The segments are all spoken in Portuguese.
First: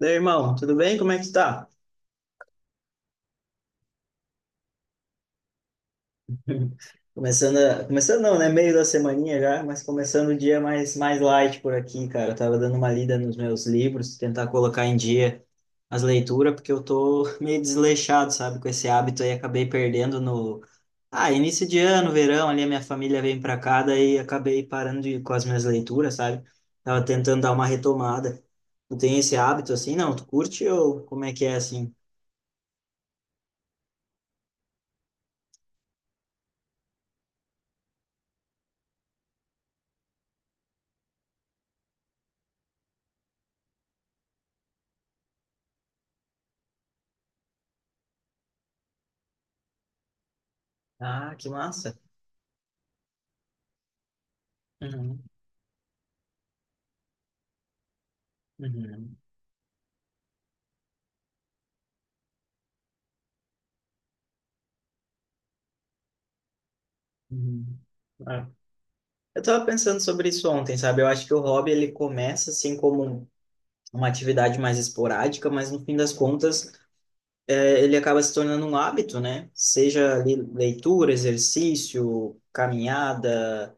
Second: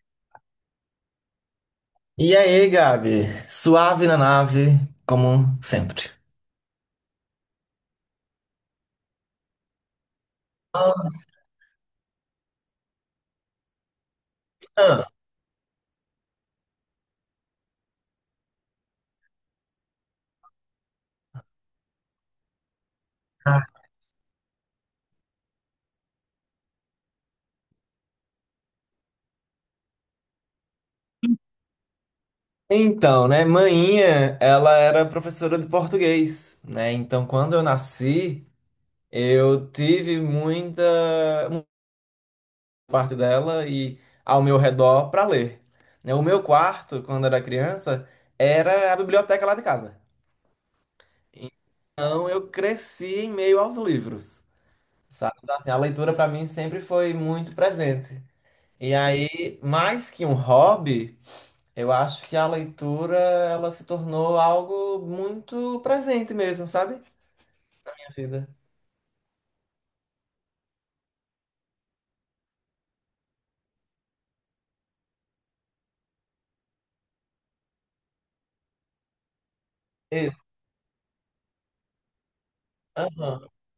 Meu irmão, tudo bem? Como é que tu tá? E aí, Gabi? Suave na nave, como sempre. Começando, começando não, né? Meio da semaninha já, mas começando o dia Ah, mais light por aqui, cara. Eu tava dando uma lida nos meus livros, tentar colocar em dia as leituras, porque eu tô meio desleixado, sabe? Com esse hábito aí, acabei perdendo no... Ah, início de ano, verão, ali a minha família vem pra ah. cá, daí acabei parando com as minhas leituras, sabe? Tava tentando dar uma retomada. Tu tem esse hábito assim? Não, tu curte ou como é que é assim? Então, né, mainha, ela era professora de português, né? Então, quando eu nasci, eu tive muita parte dela e ao meu redor para ler. Né? O meu quarto, quando era criança, era a biblioteca lá de casa. Ah, que massa! Então, eu cresci em meio aos livros, Uhum, sabe? Então, assim, a leitura para mim sempre foi muito presente. E uhum. aí, mais que um hobby, eu acho que a leitura ela se tornou algo muito presente mesmo, sabe? Uhum. Na minha É. vida. Eu tava pensando sobre isso ontem, sabe? Eu acho que o hobby ele começa assim como uma atividade mais esporádica, mas no fim das contas ele acaba se tornando um hábito, né? Seja ali Isso. leitura, exercício, Aham. caminhada,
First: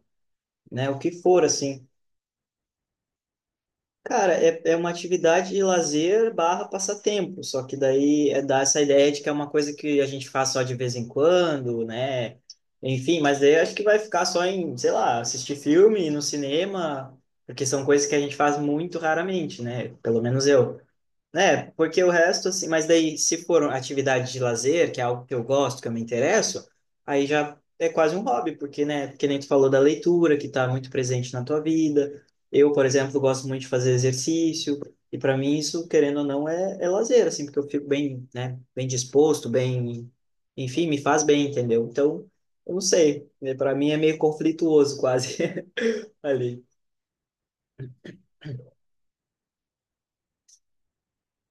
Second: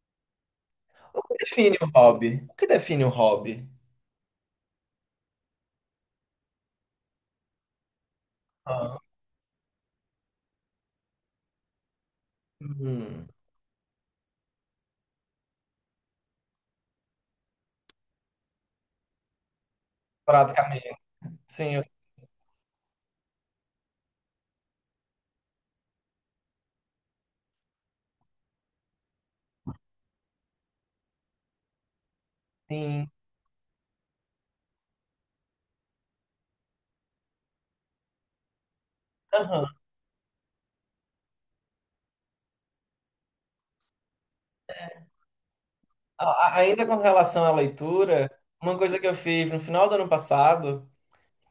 né? O que O que for define assim. um hobby? O que define um hobby? Cara, é uma atividade de lazer barra passatempo, só que daí dá essa Ah, ideia de que é uma coisa que a gente faz só de vez em quando, né? Enfim, hum, mas daí eu acho que vai ficar só em, sei lá, assistir filme no cinema, porque são coisas que a gente faz muito raramente, né? Pelo menos eu. praticamente. É, Sim, porque o resto, assim, mas daí se for atividade de lazer, que é algo que eu gosto, que eu me interesso, aí já é quase um hobby, porque, né, que nem tu falou da leitura, que tá muito presente na tua vida. Eu, por sim. exemplo, gosto muito de fazer exercício, e para mim isso, querendo ou não, é lazer, assim, porque eu fico bem, né, bem disposto, Aham. bem, enfim, me faz bem, entendeu? Então, eu não sei, para mim é meio conflituoso quase ali. Ainda com relação à leitura, uma coisa que eu fiz no final do ano passado,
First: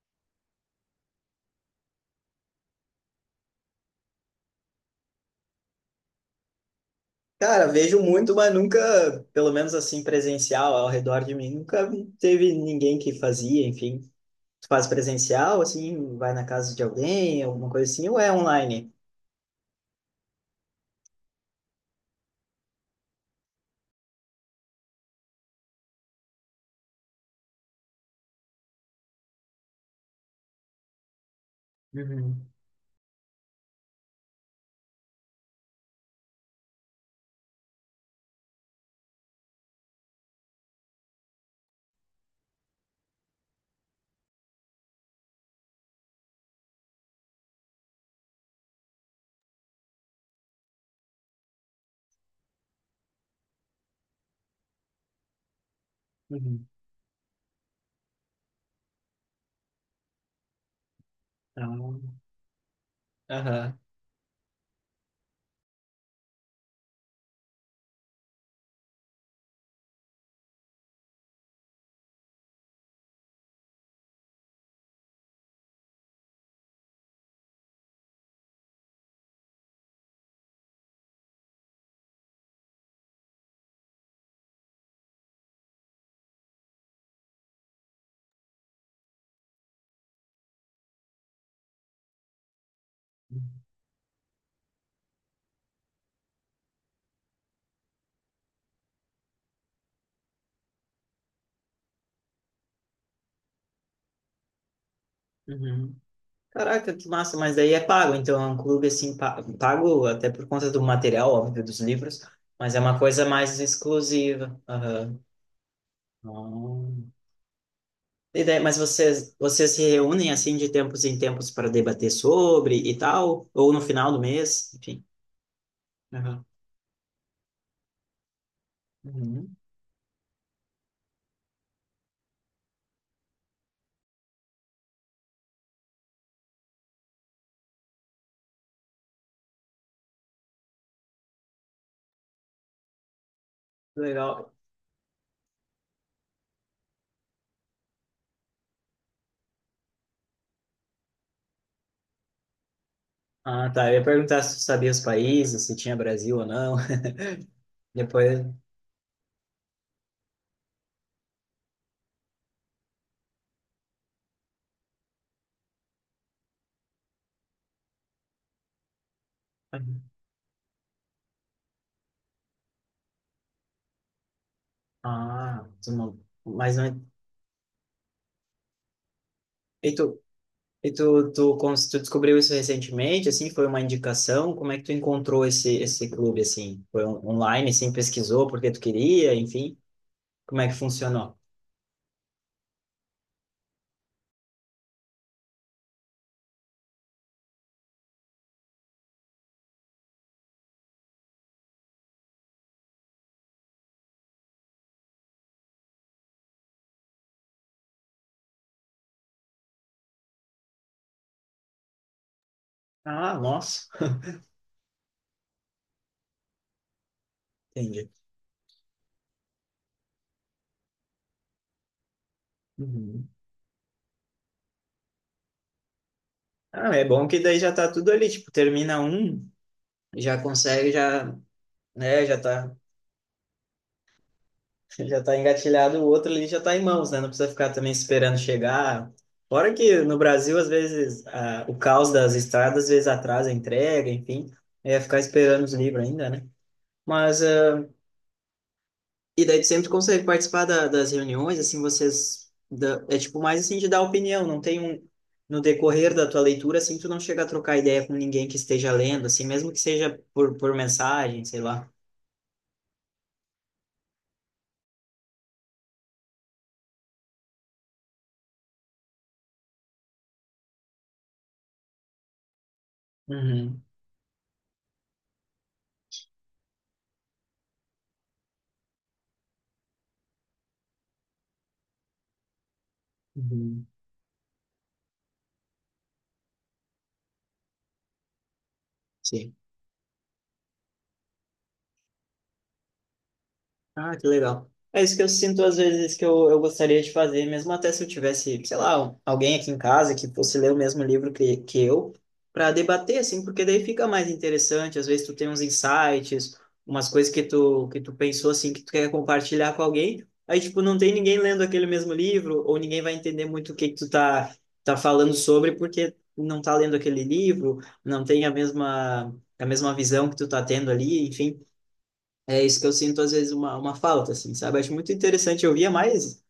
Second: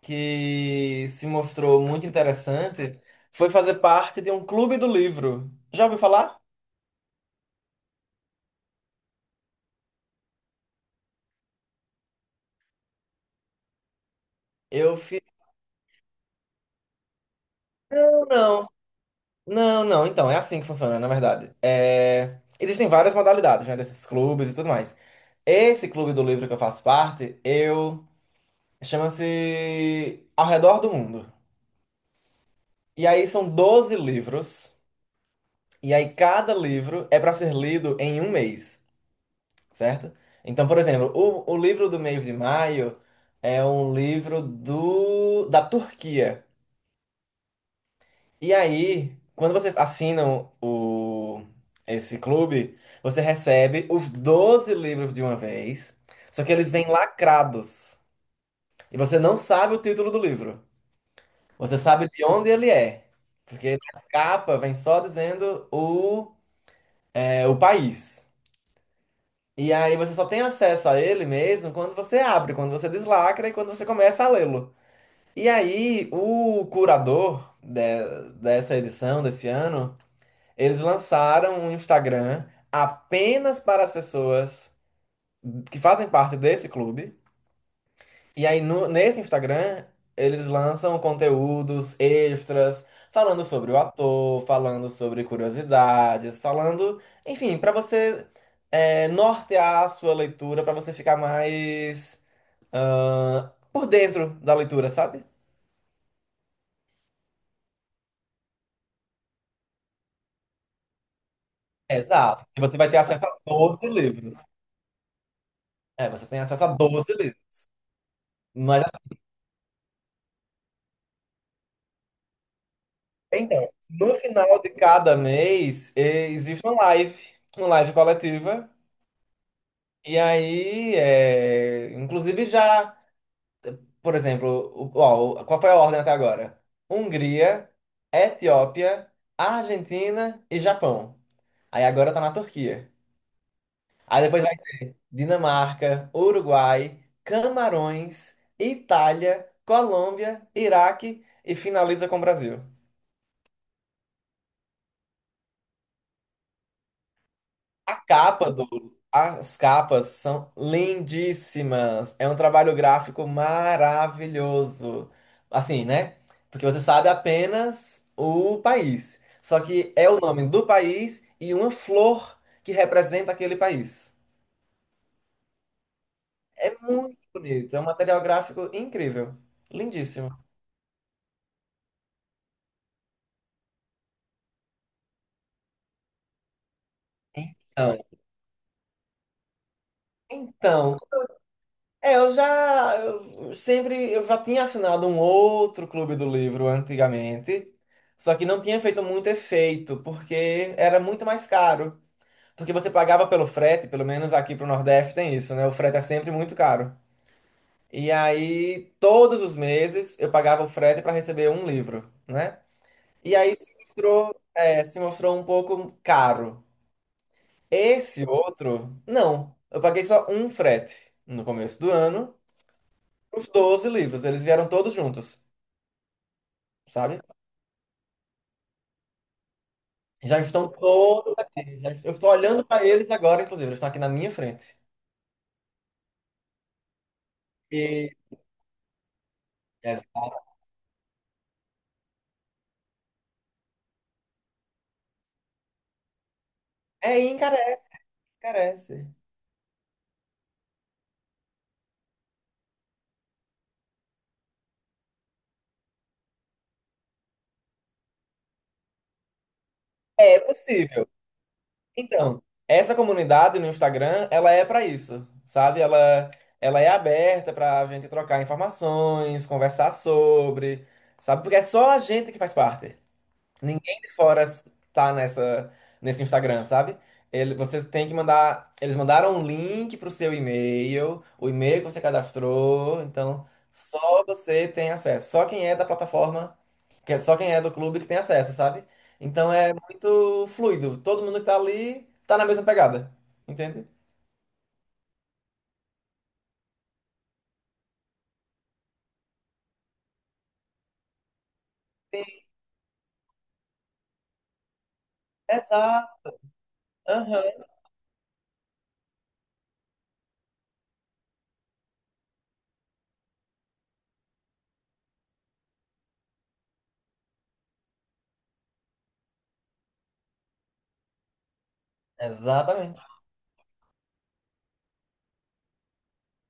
que se mostrou muito interessante, foi fazer parte de um clube do livro. Já ouviu falar? Cara, vejo muito, mas nunca, pelo menos assim, presencial ao redor de mim, nunca teve ninguém que fazia, enfim. Tu faz Eu fiz. presencial, assim, vai na casa de alguém, alguma coisa assim, ou Não, é não. online? Não, não, então, é assim que funciona, na verdade. É, existem várias modalidades, né, desses clubes e tudo mais. Esse clube do livro que eu faço parte, chama-se Ao Redor do Mundo. Uhum, E aí são 12 livros, e aí cada livro é para ser lido em um mês, certo? Então, por exemplo, o livro do mês de maio é um livro do... da Turquia. E aí, quando você assina o, esse clube, você recebe os 12 livros de uma vez, só que uhum. eles vêm lacrados. E você não sabe o título do livro. Ah, Você sabe de onde ele é. Porque aham. na capa vem só dizendo o país. E aí você só tem acesso a ele mesmo quando você abre, quando você deslacra e quando você começa a lê-lo. E aí, o curador dessa edição, desse ano. Eles lançaram um Instagram apenas para as pessoas que fazem parte desse clube. E aí, nesse Instagram, eles lançam conteúdos extras, falando sobre o ator, falando sobre curiosidades, falando, enfim, para você nortear a sua leitura, para você ficar mais por dentro da leitura, sabe? Uhum. Caraca, que massa, mas daí é pago, então é um clube assim, pago até por conta do material, óbvio, dos livros, Exato. E mas você é vai ter uma coisa acesso a mais 12 livros. exclusiva. Aham. É, você tem acesso a 12 livros. E daí, mas Mas vocês se reúnem assim de tempos em tempos para debater sobre e tal? Então, Ou no final no do final de mês? Enfim. cada mês, Aham. existe uma live coletiva. Uhum. E aí, inclusive já, por exemplo, qual foi a ordem até agora? Hungria, Etiópia, Argentina e Japão. Aí agora tá na Turquia. Aí depois Legal. vai Dinamarca, Uruguai, Camarões, Itália, Colômbia, Iraque e finaliza com o Brasil. Ah, tá. Eu ia perguntar se tu sabia os países, se tinha Brasil ou não. A Depois. capa do. As capas são lindíssimas. É um trabalho gráfico maravilhoso. Assim, né? Porque você sabe apenas o país. Só que Uhum. é o nome do país e uma flor que representa aquele país. Ah, tu não. Mas É não. é, muito bonito. É um material gráfico incrível. E Lindíssimo. e tu descobriu isso recentemente? Assim, foi uma indicação? Como é que tu encontrou esse clube assim? Foi online, assim, Então, pesquisou porque tu queria, enfim? Como é que então, funcionou? é, eu já tinha assinado um outro clube do livro antigamente, só que não tinha feito muito efeito, porque era muito mais caro. Porque você pagava pelo frete, pelo menos aqui pro Nordeste tem isso, né? O frete é sempre muito caro. E aí, todos os meses, eu pagava o frete para receber um livro, né? Ah, E aí se nossa. mostrou, é, se mostrou um pouco caro. Entendi. Esse outro, não. Eu paguei só um frete no começo do ano. Os 12 livros, eles vieram todos juntos, Ah, é sabe? bom que daí já tá tudo ali, tipo, termina um, Já já estão consegue, todos. já, Eu né, estou já olhando tá, para eles agora, inclusive, eles estão aqui na minha frente. já tá engatilhado, o outro ali já tá em mãos, né? Não precisa ficar também E, esperando chegar. Fora que no Exato. Brasil, às vezes, o caos das estradas, às vezes atrasa a entrega, enfim, é ficar esperando os livros ainda, né? É, Mas encarece, ah, encarece. E daí tu sempre consegue participar das reuniões, assim, vocês... é tipo mais assim de dar opinião, não tem um... No decorrer da tua leitura, assim, tu não chega a trocar ideia com ninguém que esteja lendo, assim, mesmo que seja É por possível. mensagem, sei lá. Então, essa comunidade no Instagram, ela é para isso, sabe? Ela é aberta para a gente trocar informações, conversar sobre, sabe? Porque é só a gente que faz parte. Uhum, Ninguém de fora tá nesse Instagram, sabe? Ele, você tem que mandar. Eles mandaram um link pro seu e-mail, o e-mail que você cadastrou, então uhum. só você tem acesso. Só quem é da plataforma, só quem é do clube que tem acesso, sabe? Então Sim. é muito fluido. Todo mundo que tá ali tá na mesma pegada. Entende? Ah, que legal. É isso que eu sinto às vezes que eu gostaria de fazer, mesmo até se eu tivesse, sei lá, um- alguém aqui em casa que fosse ler o mesmo livro que eu, para debater, assim, porque daí fica mais interessante. Às vezes tu tem uns Exato. insights, umas coisas que Aham. Que tu pensou, assim, que tu quer compartilhar com alguém. Aí, tipo, não tem ninguém lendo aquele mesmo livro, ou ninguém vai entender muito o que que tu tá, tá falando sobre, porque não tá lendo aquele livro, não tem a mesma visão que tu tá tendo ali, enfim. É isso que eu Exatamente. sinto, às vezes, uma falta, assim, sabe? Acho muito interessante. Eu via mais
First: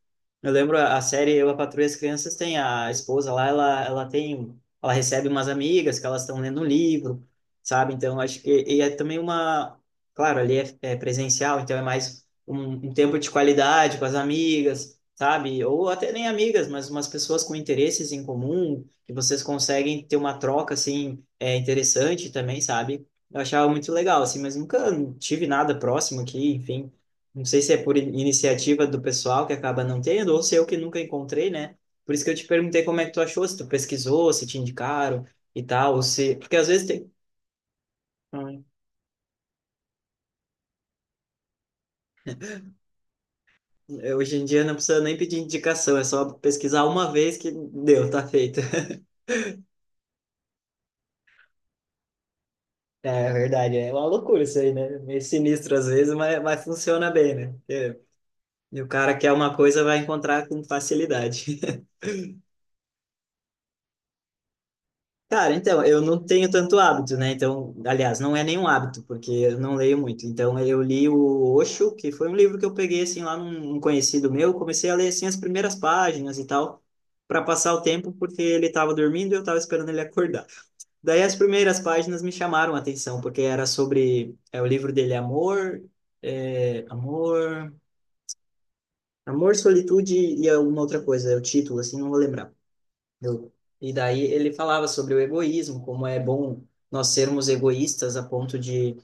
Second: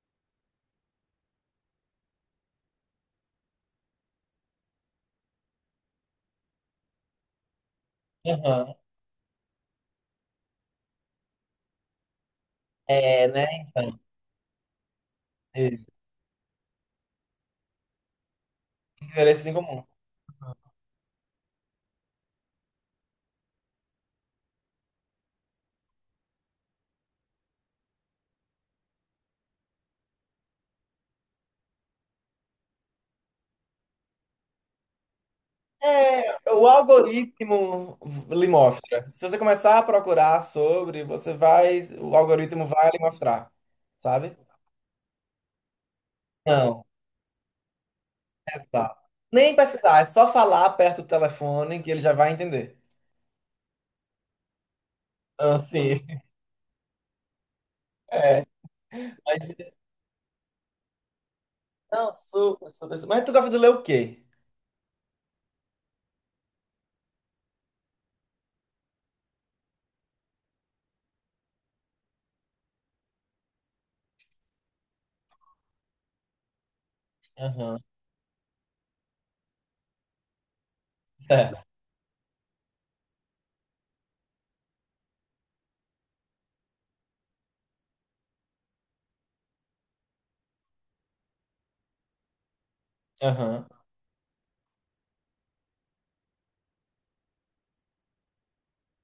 eu lembro a série Eu, a Patroa e as Crianças tem a esposa lá, ela tem, ela recebe umas amigas que elas estão lendo um livro, sabe? Então acho que Aham. É também uma, claro, ali é presencial, então é mais um tempo É, de né? qualidade Então, com as amigas, sabe? é, Ou até nem amigas, mas umas pessoas com interesses em comum que vocês interesses em comum. conseguem ter uma troca assim é interessante também, sabe? Eu achava muito legal assim, mas nunca tive nada próximo aqui, enfim. Não sei se é por iniciativa do pessoal que acaba não tendo, ou se eu que nunca encontrei, né? Por isso que eu te perguntei como é que tu achou, se tu pesquisou, se te indicaram e tal, ou se... É, Porque às o vezes tem... algoritmo lhe Hum, mostra. Se você começar a procurar sobre, você vai, o algoritmo vai lhe mostrar, sabe? hoje em dia não precisa nem pedir indicação, é só pesquisar Não, uma vez que deu, tá feito. exato. Nem pesquisar, é só falar perto do telefone que ele já vai entender. É é verdade, é uma loucura isso aí, né? Meio Ah, sinistro às sim. vezes, mas funciona bem, né? Porque É. E o cara quer uma Mas, coisa, vai encontrar com facilidade. não, super, super, super. Mas tu gosta de ler o quê? Cara, então, eu não tenho tanto hábito, né? Então, aliás, não é nenhum hábito, porque eu não leio muito. Então, eu li o Osho, que foi um livro que eu peguei, assim, lá num conhecido meu. Comecei a ler, assim, as primeiras páginas e tal, para passar Aham, o tempo, porque ele estava dormindo e eu estava esperando ele acordar. Daí, as certo. primeiras páginas me chamaram a atenção, porque era sobre... É o livro dele, é Amor... É, amor... Amor, Solitude e alguma outra coisa. É o título, assim, não vou lembrar. Eu- Aham, E daí ele falava sobre o egoísmo, como é bom nós sermos egoístas a ponto de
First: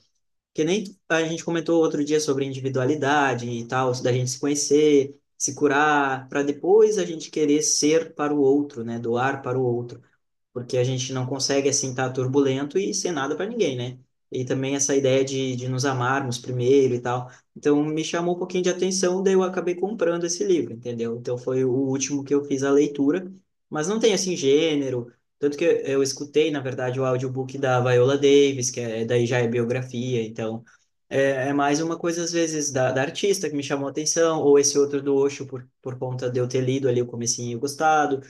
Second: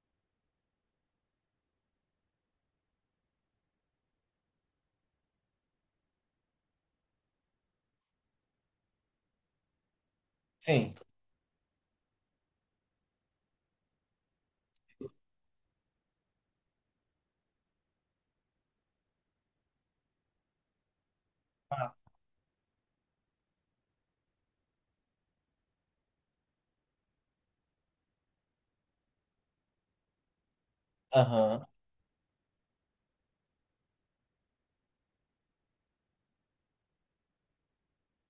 que nem a gente comentou outro dia sobre individualidade e tal, da gente se conhecer, se curar, para depois a gente querer ser para o outro, né? Doar para o outro porque a sim. gente não consegue assim estar turbulento e ser nada para ninguém, né? E também essa ideia de nos amarmos primeiro e tal. Então me chamou um pouquinho de atenção, daí eu acabei comprando esse livro, entendeu? Então foi o Ah, último que eu fiz a leitura, mas não tem assim gênero, tanto que eu escutei, na verdade, o audiobook da Viola Davis, que é, daí já é biografia, então é aham. mais uma coisa às vezes da artista que me chamou a atenção, ou esse outro do Osho por conta de eu ter lido ali o comecinho e gostado.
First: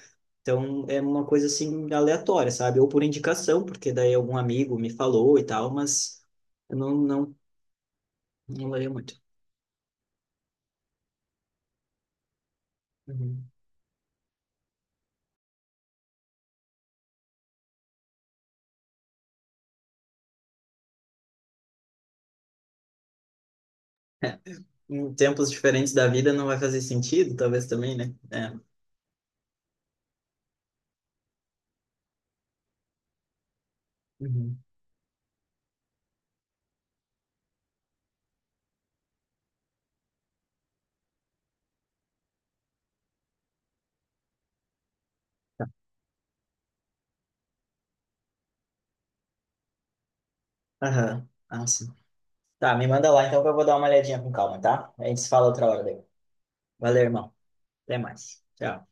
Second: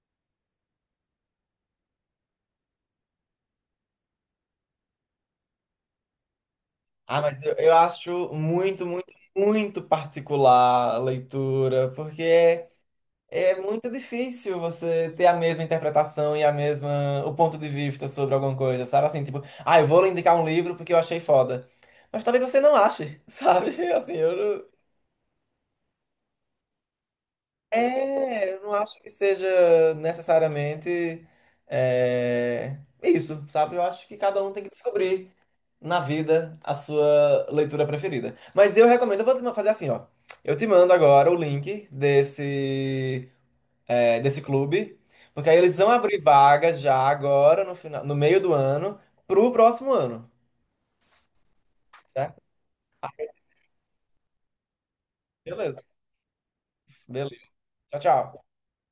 Então é uma coisa assim aleatória, sabe? Ou por indicação, porque daí algum amigo me falou e tal, mas eu Ah, mas eu acho não muito, leio muito, muito. muito particular a leitura, porque é Uhum, É muito difícil você ter a mesma interpretação e a mesma, o ponto de vista sobre alguma coisa, sabe? Assim, tipo, ah, eu vou lhe indicar um livro porque eu achei foda. Mas talvez você não ache, sabe? Assim, eu é. não... Em tempos diferentes da vida não vai fazer sentido, talvez também, né? É, É. eu não acho que seja necessariamente é, isso, sabe? Eu acho que cada um Uhum. tem que descobrir na vida a sua leitura preferida. Mas eu recomendo, eu vou te fazer assim, ó. Eu te mando agora o link desse clube, porque aí eles vão abrir vagas já agora, no final, no meio do ano, pro próximo ano. Aham. Ah, sim. Certo? Tá, me manda lá então que eu vou dar uma olhadinha com calma, tá? A gente se fala outra Beleza, hora daí. Valeu, irmão. beleza. Até Tchau, mais. tchau. Tchau.